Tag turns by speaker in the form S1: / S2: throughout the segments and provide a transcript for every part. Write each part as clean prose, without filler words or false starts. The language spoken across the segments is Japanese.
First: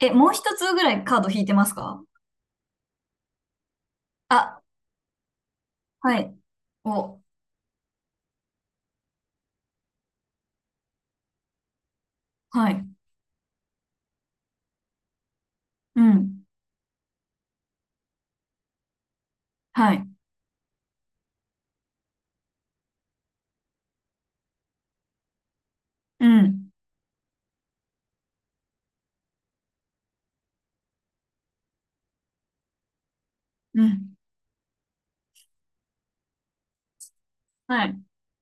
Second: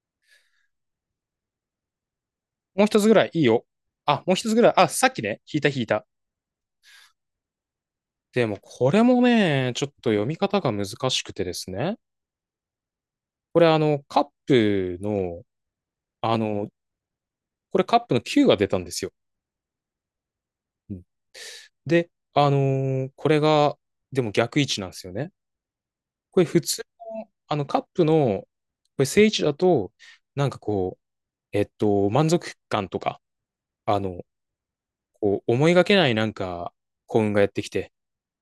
S1: え、もう一つぐらいカード引いてますか？
S2: もう一つぐらいいいよ。あ、もう一つぐ
S1: あ、
S2: らい。あ、さっきね、引いた引いた。
S1: はい。お、
S2: でも、これもね、ちょっと読み方が難しくてですね。
S1: はい。
S2: これ、あの、カップの、
S1: う
S2: あ
S1: ん。
S2: の、これカップの9が出たんですよ。
S1: はい。
S2: うんで、あのーこれが、でも逆位置なんですよね。
S1: う
S2: これ普
S1: ん。
S2: 通、あの、カップの、これ正位置だと、なんかこう、満足感とか、
S1: う
S2: あ
S1: ん。
S2: の、こう、思いがけないなんか、幸運がやってき
S1: は
S2: て、
S1: い。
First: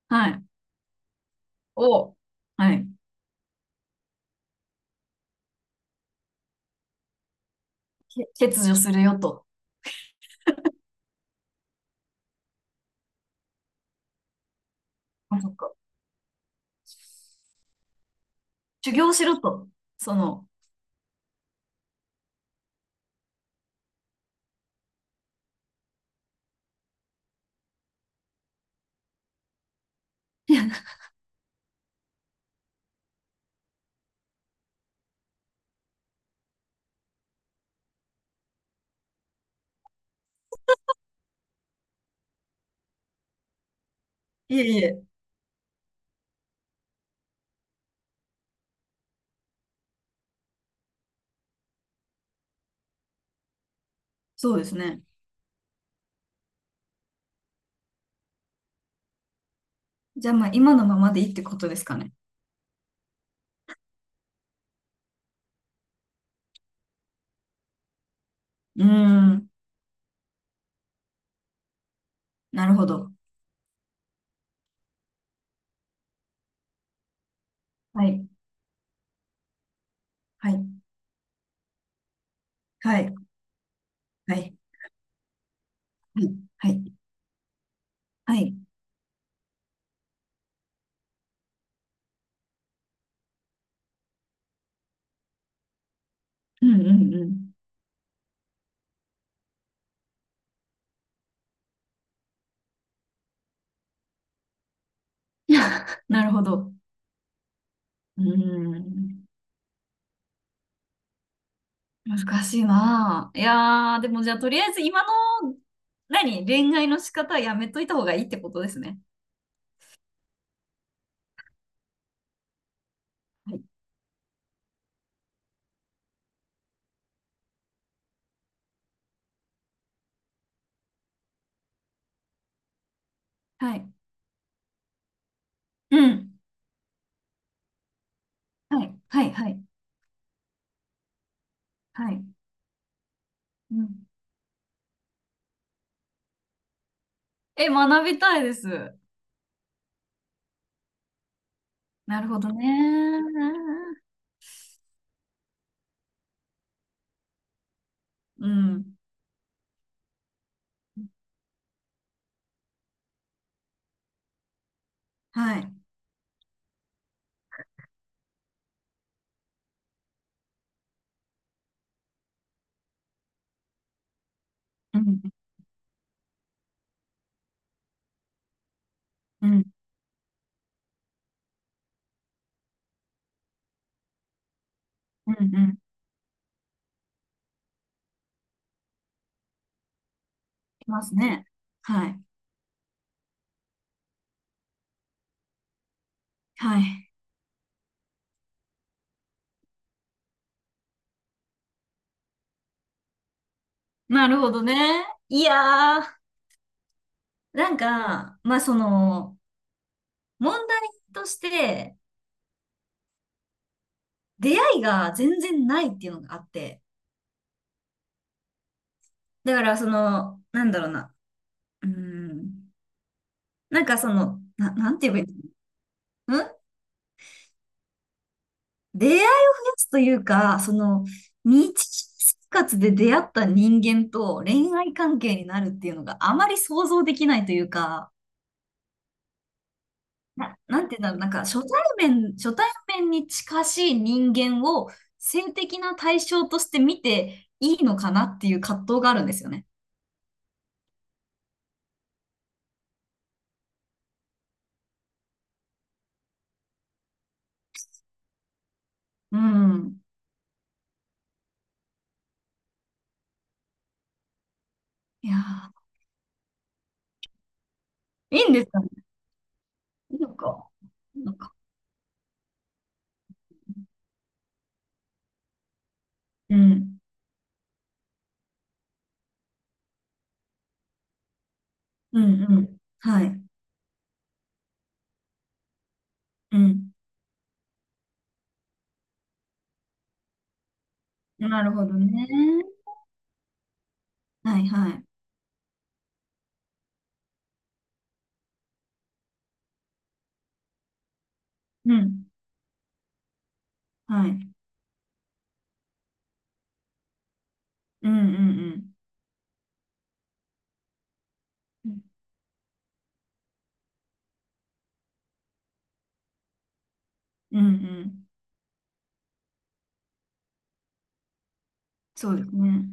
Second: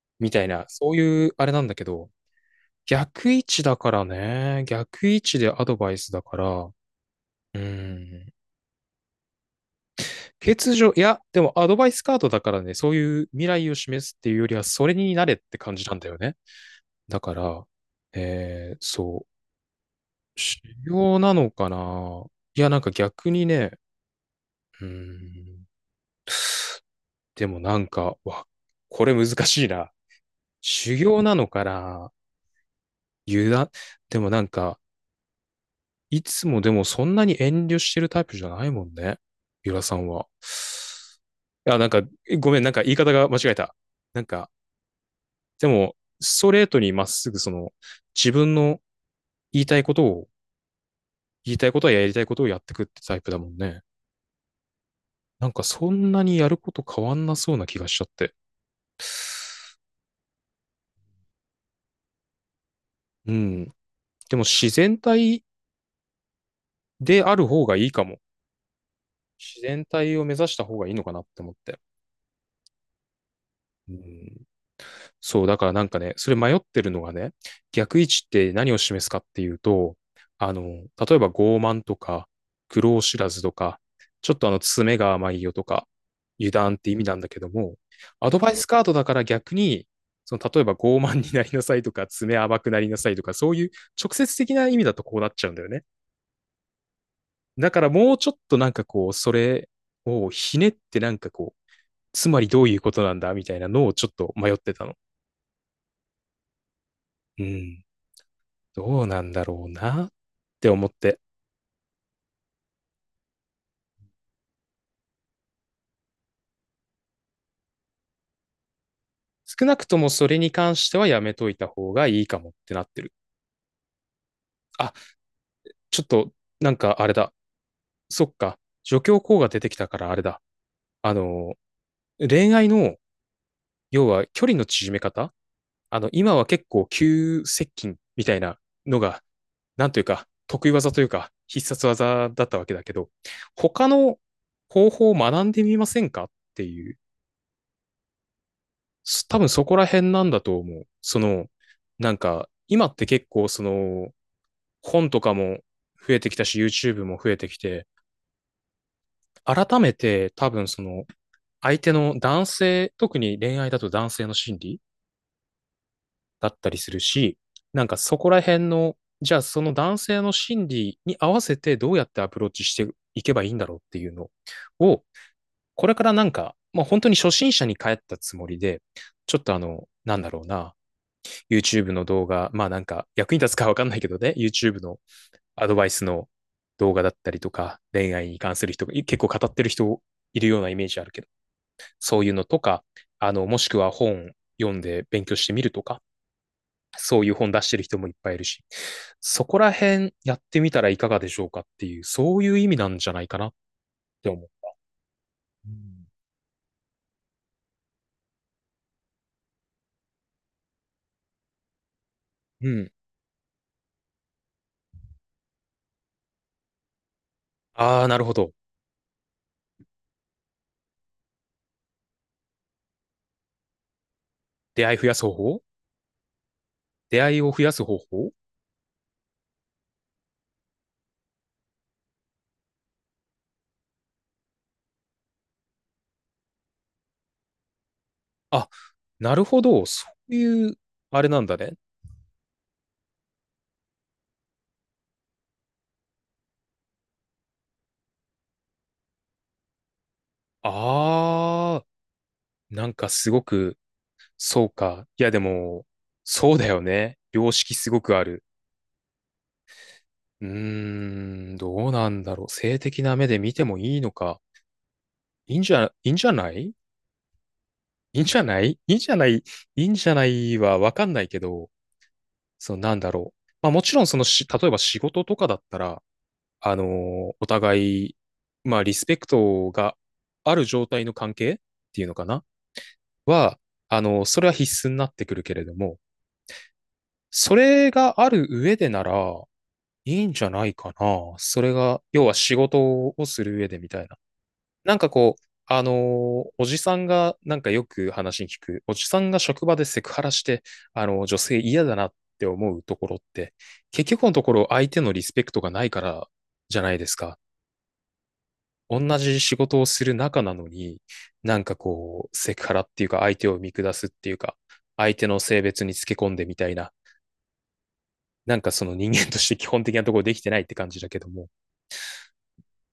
S1: は
S2: みた
S1: い。
S2: いな、そういうあれなんだけど、
S1: お、はい。
S2: 逆位置だからね。逆位置でアドバイスだから。う
S1: け
S2: ん。
S1: 欠如するよと。
S2: 欠如、いや、でもアドバイスカードだからね、そういう未来を示すっていうよりは、それになれっ
S1: あ、そっ
S2: て
S1: か。
S2: 感じなんだよね。だから、
S1: 修行し
S2: そ
S1: ろと。そ
S2: う、
S1: の、
S2: 修行なのかな。いや、なんか逆にね、うん、でもなんか、これ難しいな。
S1: いや、
S2: 修行なのかな。油断、でもなんか、いつもでもそんなに遠慮してるタイプじゃないもんね。ゆらさんは。いや、なんか、ごめん、なんか言い方が間違えた。なんか、
S1: いえいえ、
S2: でも、ストレートにまっすぐその、自分の言いたいことを、言いたいことはやりたいことをやってくってタイプだもんね。
S1: そうですね。
S2: なんかそんなにやること変わんなそうな気がしちゃって。
S1: じゃあまあ今のままでいいってことですかね？
S2: うん。でも自然体である方がいいかも。
S1: うーん。
S2: 自然体を目指した方がいいのかなって思って。
S1: なるほど。
S2: うん。そう、だからなんかね、それ迷ってるのがね、逆位
S1: は
S2: 置
S1: い。
S2: って何を示すかっていうと、
S1: はい。
S2: 例えば傲慢とか、苦
S1: は
S2: 労
S1: い。
S2: 知らずとか、ちょ
S1: は
S2: っと
S1: い。
S2: 爪が甘いよとか、
S1: はい。
S2: 油
S1: は
S2: 断って意
S1: い。
S2: 味なんだけども、ア
S1: は
S2: ドバ
S1: い。
S2: イスカードだから逆に、その、例えば傲慢になりなさいとか、爪甘くなりなさいとか、そういう直接的な意味だとこうなっちゃうんだよね。
S1: うんうんうん。
S2: だからもうちょっとなんかこう、それをひねってなんかこう、つまりどういうことなんだみたいなのをちょっと迷ってたの。
S1: なるほど。
S2: うん。
S1: うー
S2: どうな
S1: ん。
S2: んだろうなって思って、
S1: 難しいなぁ。いやー、でもじゃあ、とりあえず今の、何、恋愛の仕方はやめといた方がいいってことですね。
S2: 少なくともそれに関してはやめといた方がいいかもってなってる。
S1: はい。
S2: あ、ちょっと、なんかあれだ。そっか。助教講が出てきたからあれだ。あの、恋愛の、
S1: はい。
S2: 要は距離の縮め方、
S1: うん。
S2: 今は結構急接近みたいな
S1: は
S2: の
S1: い。
S2: が、
S1: はい。はい。
S2: なんというか、得意技というか、必殺
S1: はい。
S2: 技だったわけだけど、
S1: う
S2: 他
S1: ん。
S2: の方法を学んでみませんかっていう、
S1: え、学びたいです。
S2: 多分そこら辺なんだと思う。その、なん
S1: なるほ
S2: か、
S1: ど
S2: 今って結構そ
S1: ね。
S2: の、本とかも増えてきたし、YouTube も増えてきて、
S1: うん。
S2: 改めて多分その、相手の男性、特に恋愛だと男性の心理
S1: はい。
S2: だったりするし、なんかそこら辺の、じゃあその男性の心理に合わせてどうやってアプローチしていけばいいんだろうっていうの
S1: う
S2: を、
S1: ん。
S2: これからなんか、まあ本当に初心者に帰ったつもりで、ちょっ
S1: う
S2: と
S1: ん。
S2: なんだろうな、YouTube の動画、まあなんか役に立つかわかんないけどね、YouTube の
S1: うん。う
S2: アド
S1: ん。
S2: バイスの動画だったりとか、恋愛に関する人が結構語ってる人いるようなイメー
S1: い
S2: ジ
S1: ま
S2: ある
S1: す
S2: けど、
S1: ね。はい。
S2: そういうのとか、もしくは本読んで勉強してみるとか、
S1: はい。
S2: そういう本出してる人もいっぱいいるし、そこら辺やってみたらいかがでしょうかっていう、そういう意味なんじゃないかなっ
S1: な
S2: て
S1: る
S2: 思う。
S1: ほどね。い
S2: う
S1: や
S2: ん。
S1: ー、なんか、まあ、その、問題として、
S2: うん
S1: 出会いが全然ないっていうのがあって、
S2: ああ、なるほど。
S1: だから、その、なんだろうな。うーん。なんかその、
S2: 出
S1: な
S2: 会い
S1: ん
S2: 増
S1: て言
S2: やす
S1: えば
S2: 方
S1: いい
S2: 法
S1: のん
S2: 出会いを増やす方法。
S1: 出会いを増やすというか、その、日常生活で出会った人間と恋愛関係になるっていうのがあまり想像できないというか、
S2: あ、なるほど。そういう、
S1: なんて言うんだろう。
S2: あ
S1: な
S2: れ
S1: んか
S2: なんだね。
S1: 初対面に近しい人間を性的な対象として見ていいのかなっていう葛藤があるんですよね。
S2: ああ、なんかすごく、そうか。いや、でも、そうだよね。良識すごくある。
S1: うん。
S2: うーん、どうなんだろう。性的な目で見てもいいのか。
S1: いや
S2: いいんじゃないいいんじ
S1: ー、い
S2: ゃ
S1: いん
S2: な
S1: です
S2: い
S1: かね？
S2: いいんじゃないいいんじゃ
S1: いい
S2: な
S1: の
S2: い
S1: か。
S2: はわかんな
S1: いい
S2: い
S1: の
S2: け
S1: か。
S2: ど、そうなんだろう。まあもちろんそのし、例えば仕事とかだったら、
S1: うん。
S2: お互い、まあリスペクトがある状態の関係っていうの
S1: うん
S2: か
S1: う
S2: な
S1: ん。はい。
S2: は、それは必須になってくるけれども、
S1: うん。
S2: それがある上でなら、いいんじゃないかな。そ
S1: なる
S2: れ
S1: ほど
S2: が、要
S1: ね。
S2: は仕事をする上でみたいな。
S1: はいは
S2: なん
S1: い。
S2: かこう、おじさんが、なんかよく話に聞く、おじさんが職場でセクハラして、女性嫌
S1: う
S2: だなっ
S1: ん。
S2: て思うところって、結局
S1: は
S2: のと
S1: い。
S2: ころ相手のリスペクトがないからじゃないですか。
S1: うんうん
S2: 同じ仕事をする仲なのに、なんか
S1: うん。
S2: こう、セクハラっていうか、相手を見下すっていうか、相手の性別につけ込んでみたいな、
S1: うんうん。
S2: なんかその人間として基本的なところできてないって感じだけども。
S1: そうですね。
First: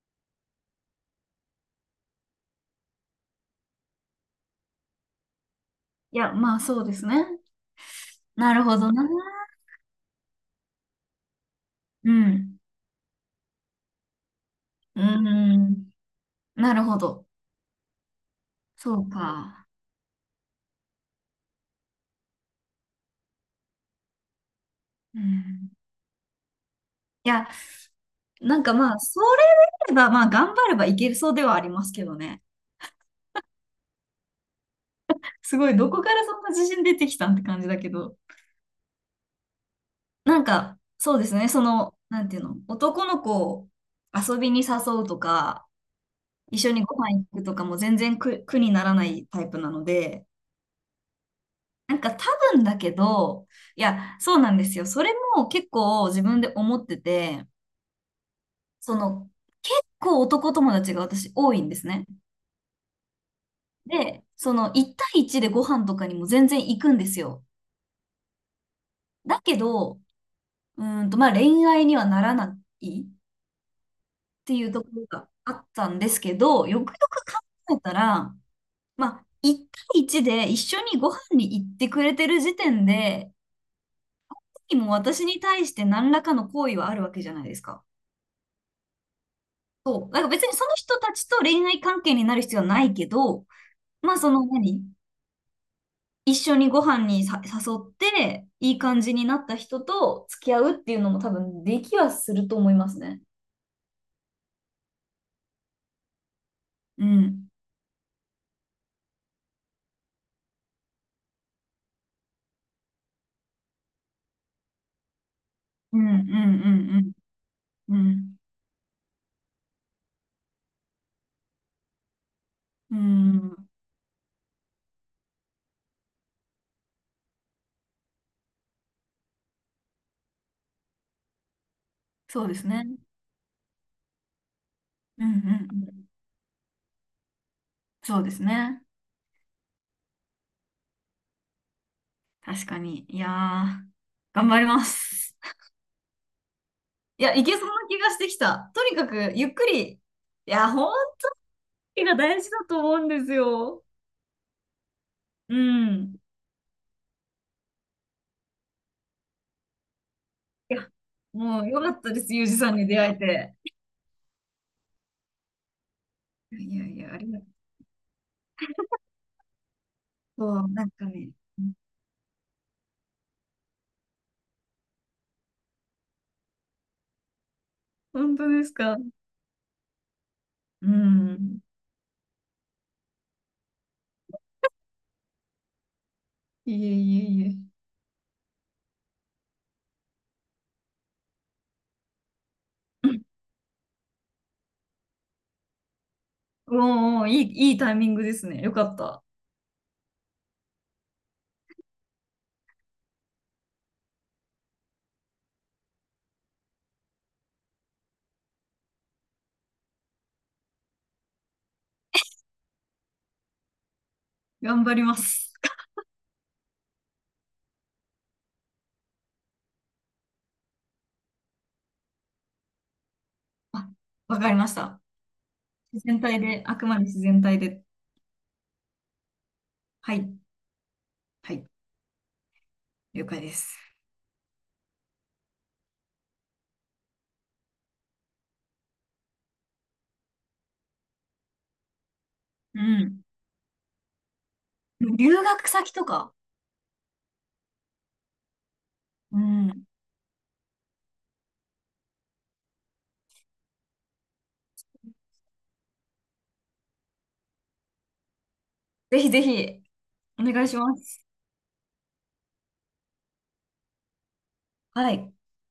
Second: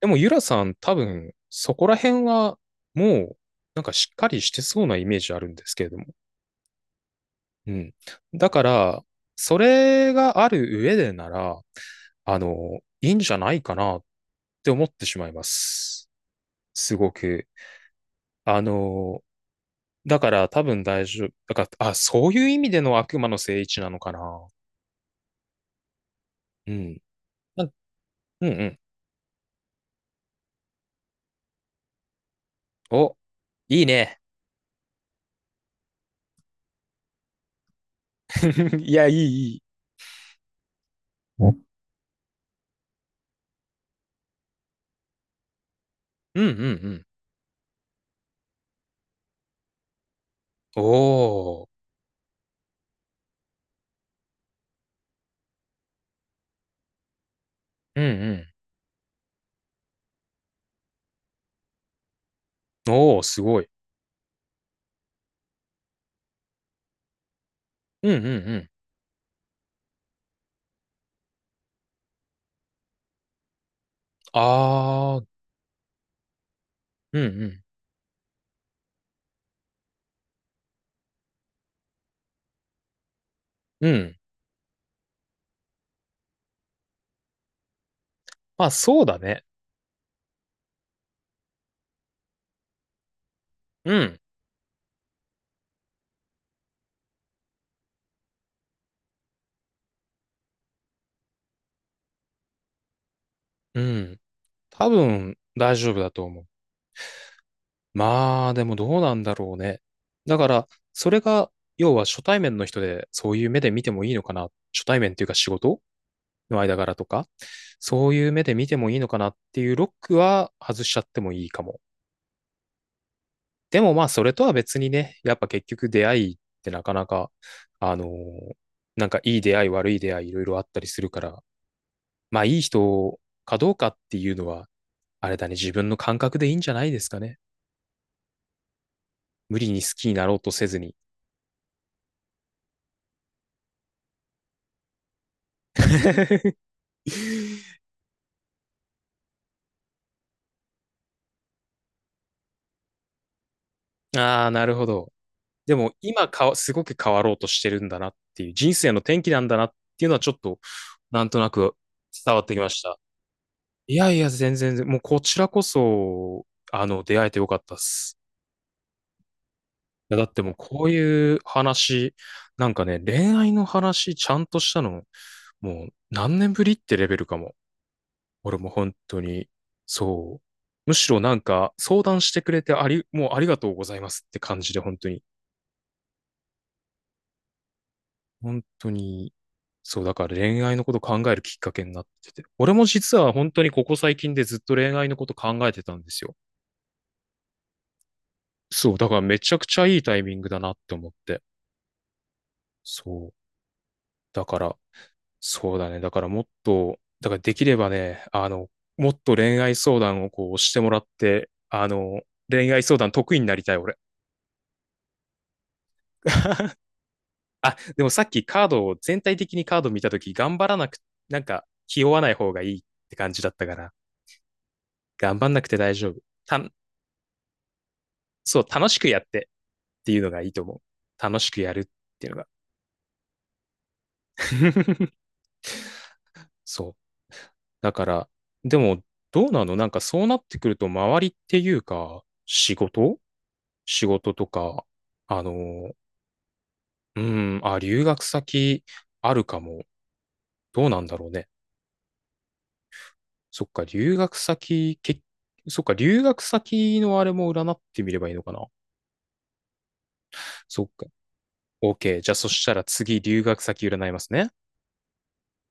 S2: でもユラさん多分そこら辺はもうなんかしっかりしてそうなイメージあるんですけれども。
S1: いや、まあそうですね。
S2: うん。だ
S1: な
S2: か
S1: るほど
S2: ら、
S1: な。
S2: それがある上でなら、
S1: うん。
S2: いいんじゃないかなって思っ
S1: う
S2: てしまいま
S1: ん。
S2: す。
S1: なる
S2: す
S1: ほ
S2: ご
S1: ど。
S2: く。あ
S1: そう
S2: の、
S1: か。
S2: だから多分大丈夫。だから、あ、そういう意味での悪魔の聖一なのかな。
S1: うん。
S2: うん。
S1: いや、
S2: なうん
S1: なん
S2: う
S1: か
S2: ん。
S1: まあ、それであれば、まあ頑張ればいけるそうではありますけどね。
S2: お、いいね。
S1: すごい、どこからそんな自信出てきたんって感じだけど。
S2: いや、いい、いい。
S1: なんか、そうですね、その、なんていうの、男の子を遊びに誘うとか、
S2: うんうんう
S1: 一緒にご
S2: ん。
S1: 飯行くとかも全然苦にならないタイプなので、
S2: おー。
S1: なんか多分だけど、いや、そうなんですよ。それも結構自分で思ってて、
S2: うんう
S1: その、結構男友達が私多いんですね。
S2: ん。おー、すごい。
S1: で、その1対1でご飯とかにも全然行くんですよ。
S2: うんうんうん。
S1: だけど、うーんと、まあ恋愛にはならない。っていうところ
S2: あー。
S1: があったんですけど、よくよ
S2: うんう
S1: く考
S2: ん。
S1: えたら、まあ、1対一で一緒にご飯に行ってくれてる時点で、
S2: うん。
S1: 敵も私に対して何らかの行為はあるわけじゃないですか。
S2: まあ、そうだね。
S1: そう。なんか別にその人たちと恋愛関係になる必要はないけど、
S2: う
S1: まあ
S2: ん。
S1: その何一緒にご飯にさ誘って、いい感じになった人と付き合うっていうのも多分できはすると思いますね。
S2: うん。多分、大丈夫だと思う。
S1: うん。
S2: まあ、でもどうなんだろうね。だから、それが、要は初対面の人で、そういう目で見てもいいのかな。初対面っていうか仕事
S1: うんう
S2: の間柄と
S1: ん
S2: か、
S1: うんう
S2: そういう
S1: ん。
S2: 目で見てもいいのかなっていうロックは外しちゃってもいいかも。
S1: うん。うん。
S2: でもまあ、それとは別にね、やっぱ結局出会いってなかなか、あのーなんかいい出会い、悪い出会い、いろいろあったりするから、まあ
S1: そうで
S2: いい
S1: すね。
S2: 人かどうかっていうのは、
S1: うん
S2: あ
S1: う
S2: れだね、
S1: ん
S2: 自
S1: う
S2: 分の
S1: ん。
S2: 感覚でいいんじゃないですかね。
S1: そうですね。
S2: 無理に好きになろうとせずに。
S1: 確かに。いやー、頑張ります。いや、いけそうな気がしてきた。とにかく、ゆっくり。いや、本気が大事だと思うんですよ。
S2: ああ、なるほど。
S1: う
S2: でも
S1: ん。
S2: 今かすごく変わろうとしてるんだなっていう、人生の転機なんだなっていうのはちょっと、
S1: いや、
S2: なんとな
S1: もう
S2: く
S1: よかったで
S2: 伝
S1: す、
S2: わっ
S1: ゆう
S2: て
S1: じ
S2: きま
S1: さん
S2: し
S1: に
S2: た。
S1: 出会えて。
S2: いやいや、全然、もうこちらこそ、
S1: いやいや、あ
S2: 出会え
S1: り
S2: て
S1: が
S2: よ
S1: と
S2: かったっす。や、だってもう
S1: う。
S2: こ
S1: な
S2: う
S1: んかね、
S2: いう話、なんかね、恋愛の話ちゃんとしたの、もう何年ぶりってレベルかも。
S1: 本当
S2: 俺
S1: で
S2: も
S1: す
S2: 本
S1: か？
S2: 当に、そう。
S1: う
S2: むしろなん
S1: ん。
S2: か相談してくれてもうありがとうございますって感じで本当に、
S1: いえいえいえ。
S2: 本当に、そう、だから恋愛のこと考えるきっかけになってて。俺も実は本当にここ最近でずっと恋愛のこと考えてたんですよ。
S1: もういい、いいタイミングですね。よか
S2: そ
S1: っ
S2: う、だから
S1: た。
S2: めちゃくちゃいいタイミングだなって思って。そう。だから、そうだね。だからもっと、だからできればね、もっと恋愛相談をこうしてもらって、恋愛相談得意になりたい、俺。
S1: 頑張ります。
S2: あ、でもさっきカードを、全体的にカード見たとき、頑張らなく、なんか、気負わない方がいいって感じだったか
S1: あ、
S2: ら、
S1: わかりました。
S2: 頑張んなくて大
S1: 自
S2: 丈夫。
S1: 然体
S2: た
S1: で、
S2: ん、
S1: あくまで自然体で。
S2: そう、楽しくやってって
S1: は
S2: いうの
S1: い。
S2: がいいと思う。楽し
S1: は
S2: く
S1: い。
S2: やるっていうのが。
S1: 了解です。
S2: そう。だから、でも、どうなのなんかそうなってくると、周りっていうか、仕
S1: う
S2: 事
S1: ん。
S2: 仕事とか、あ
S1: 留学先
S2: の、
S1: とか、
S2: うん、あ、留学先あ
S1: う
S2: るかも。
S1: ん。
S2: どうなんだろうね。そっか、留学先、け、そっか、留学先のあれも占ってみればいいのかな。
S1: ぜひぜひ、お願いし
S2: そっ
S1: ま
S2: か。
S1: す。
S2: OK。じゃあ、そしたら次、留学先占いますね。
S1: はい。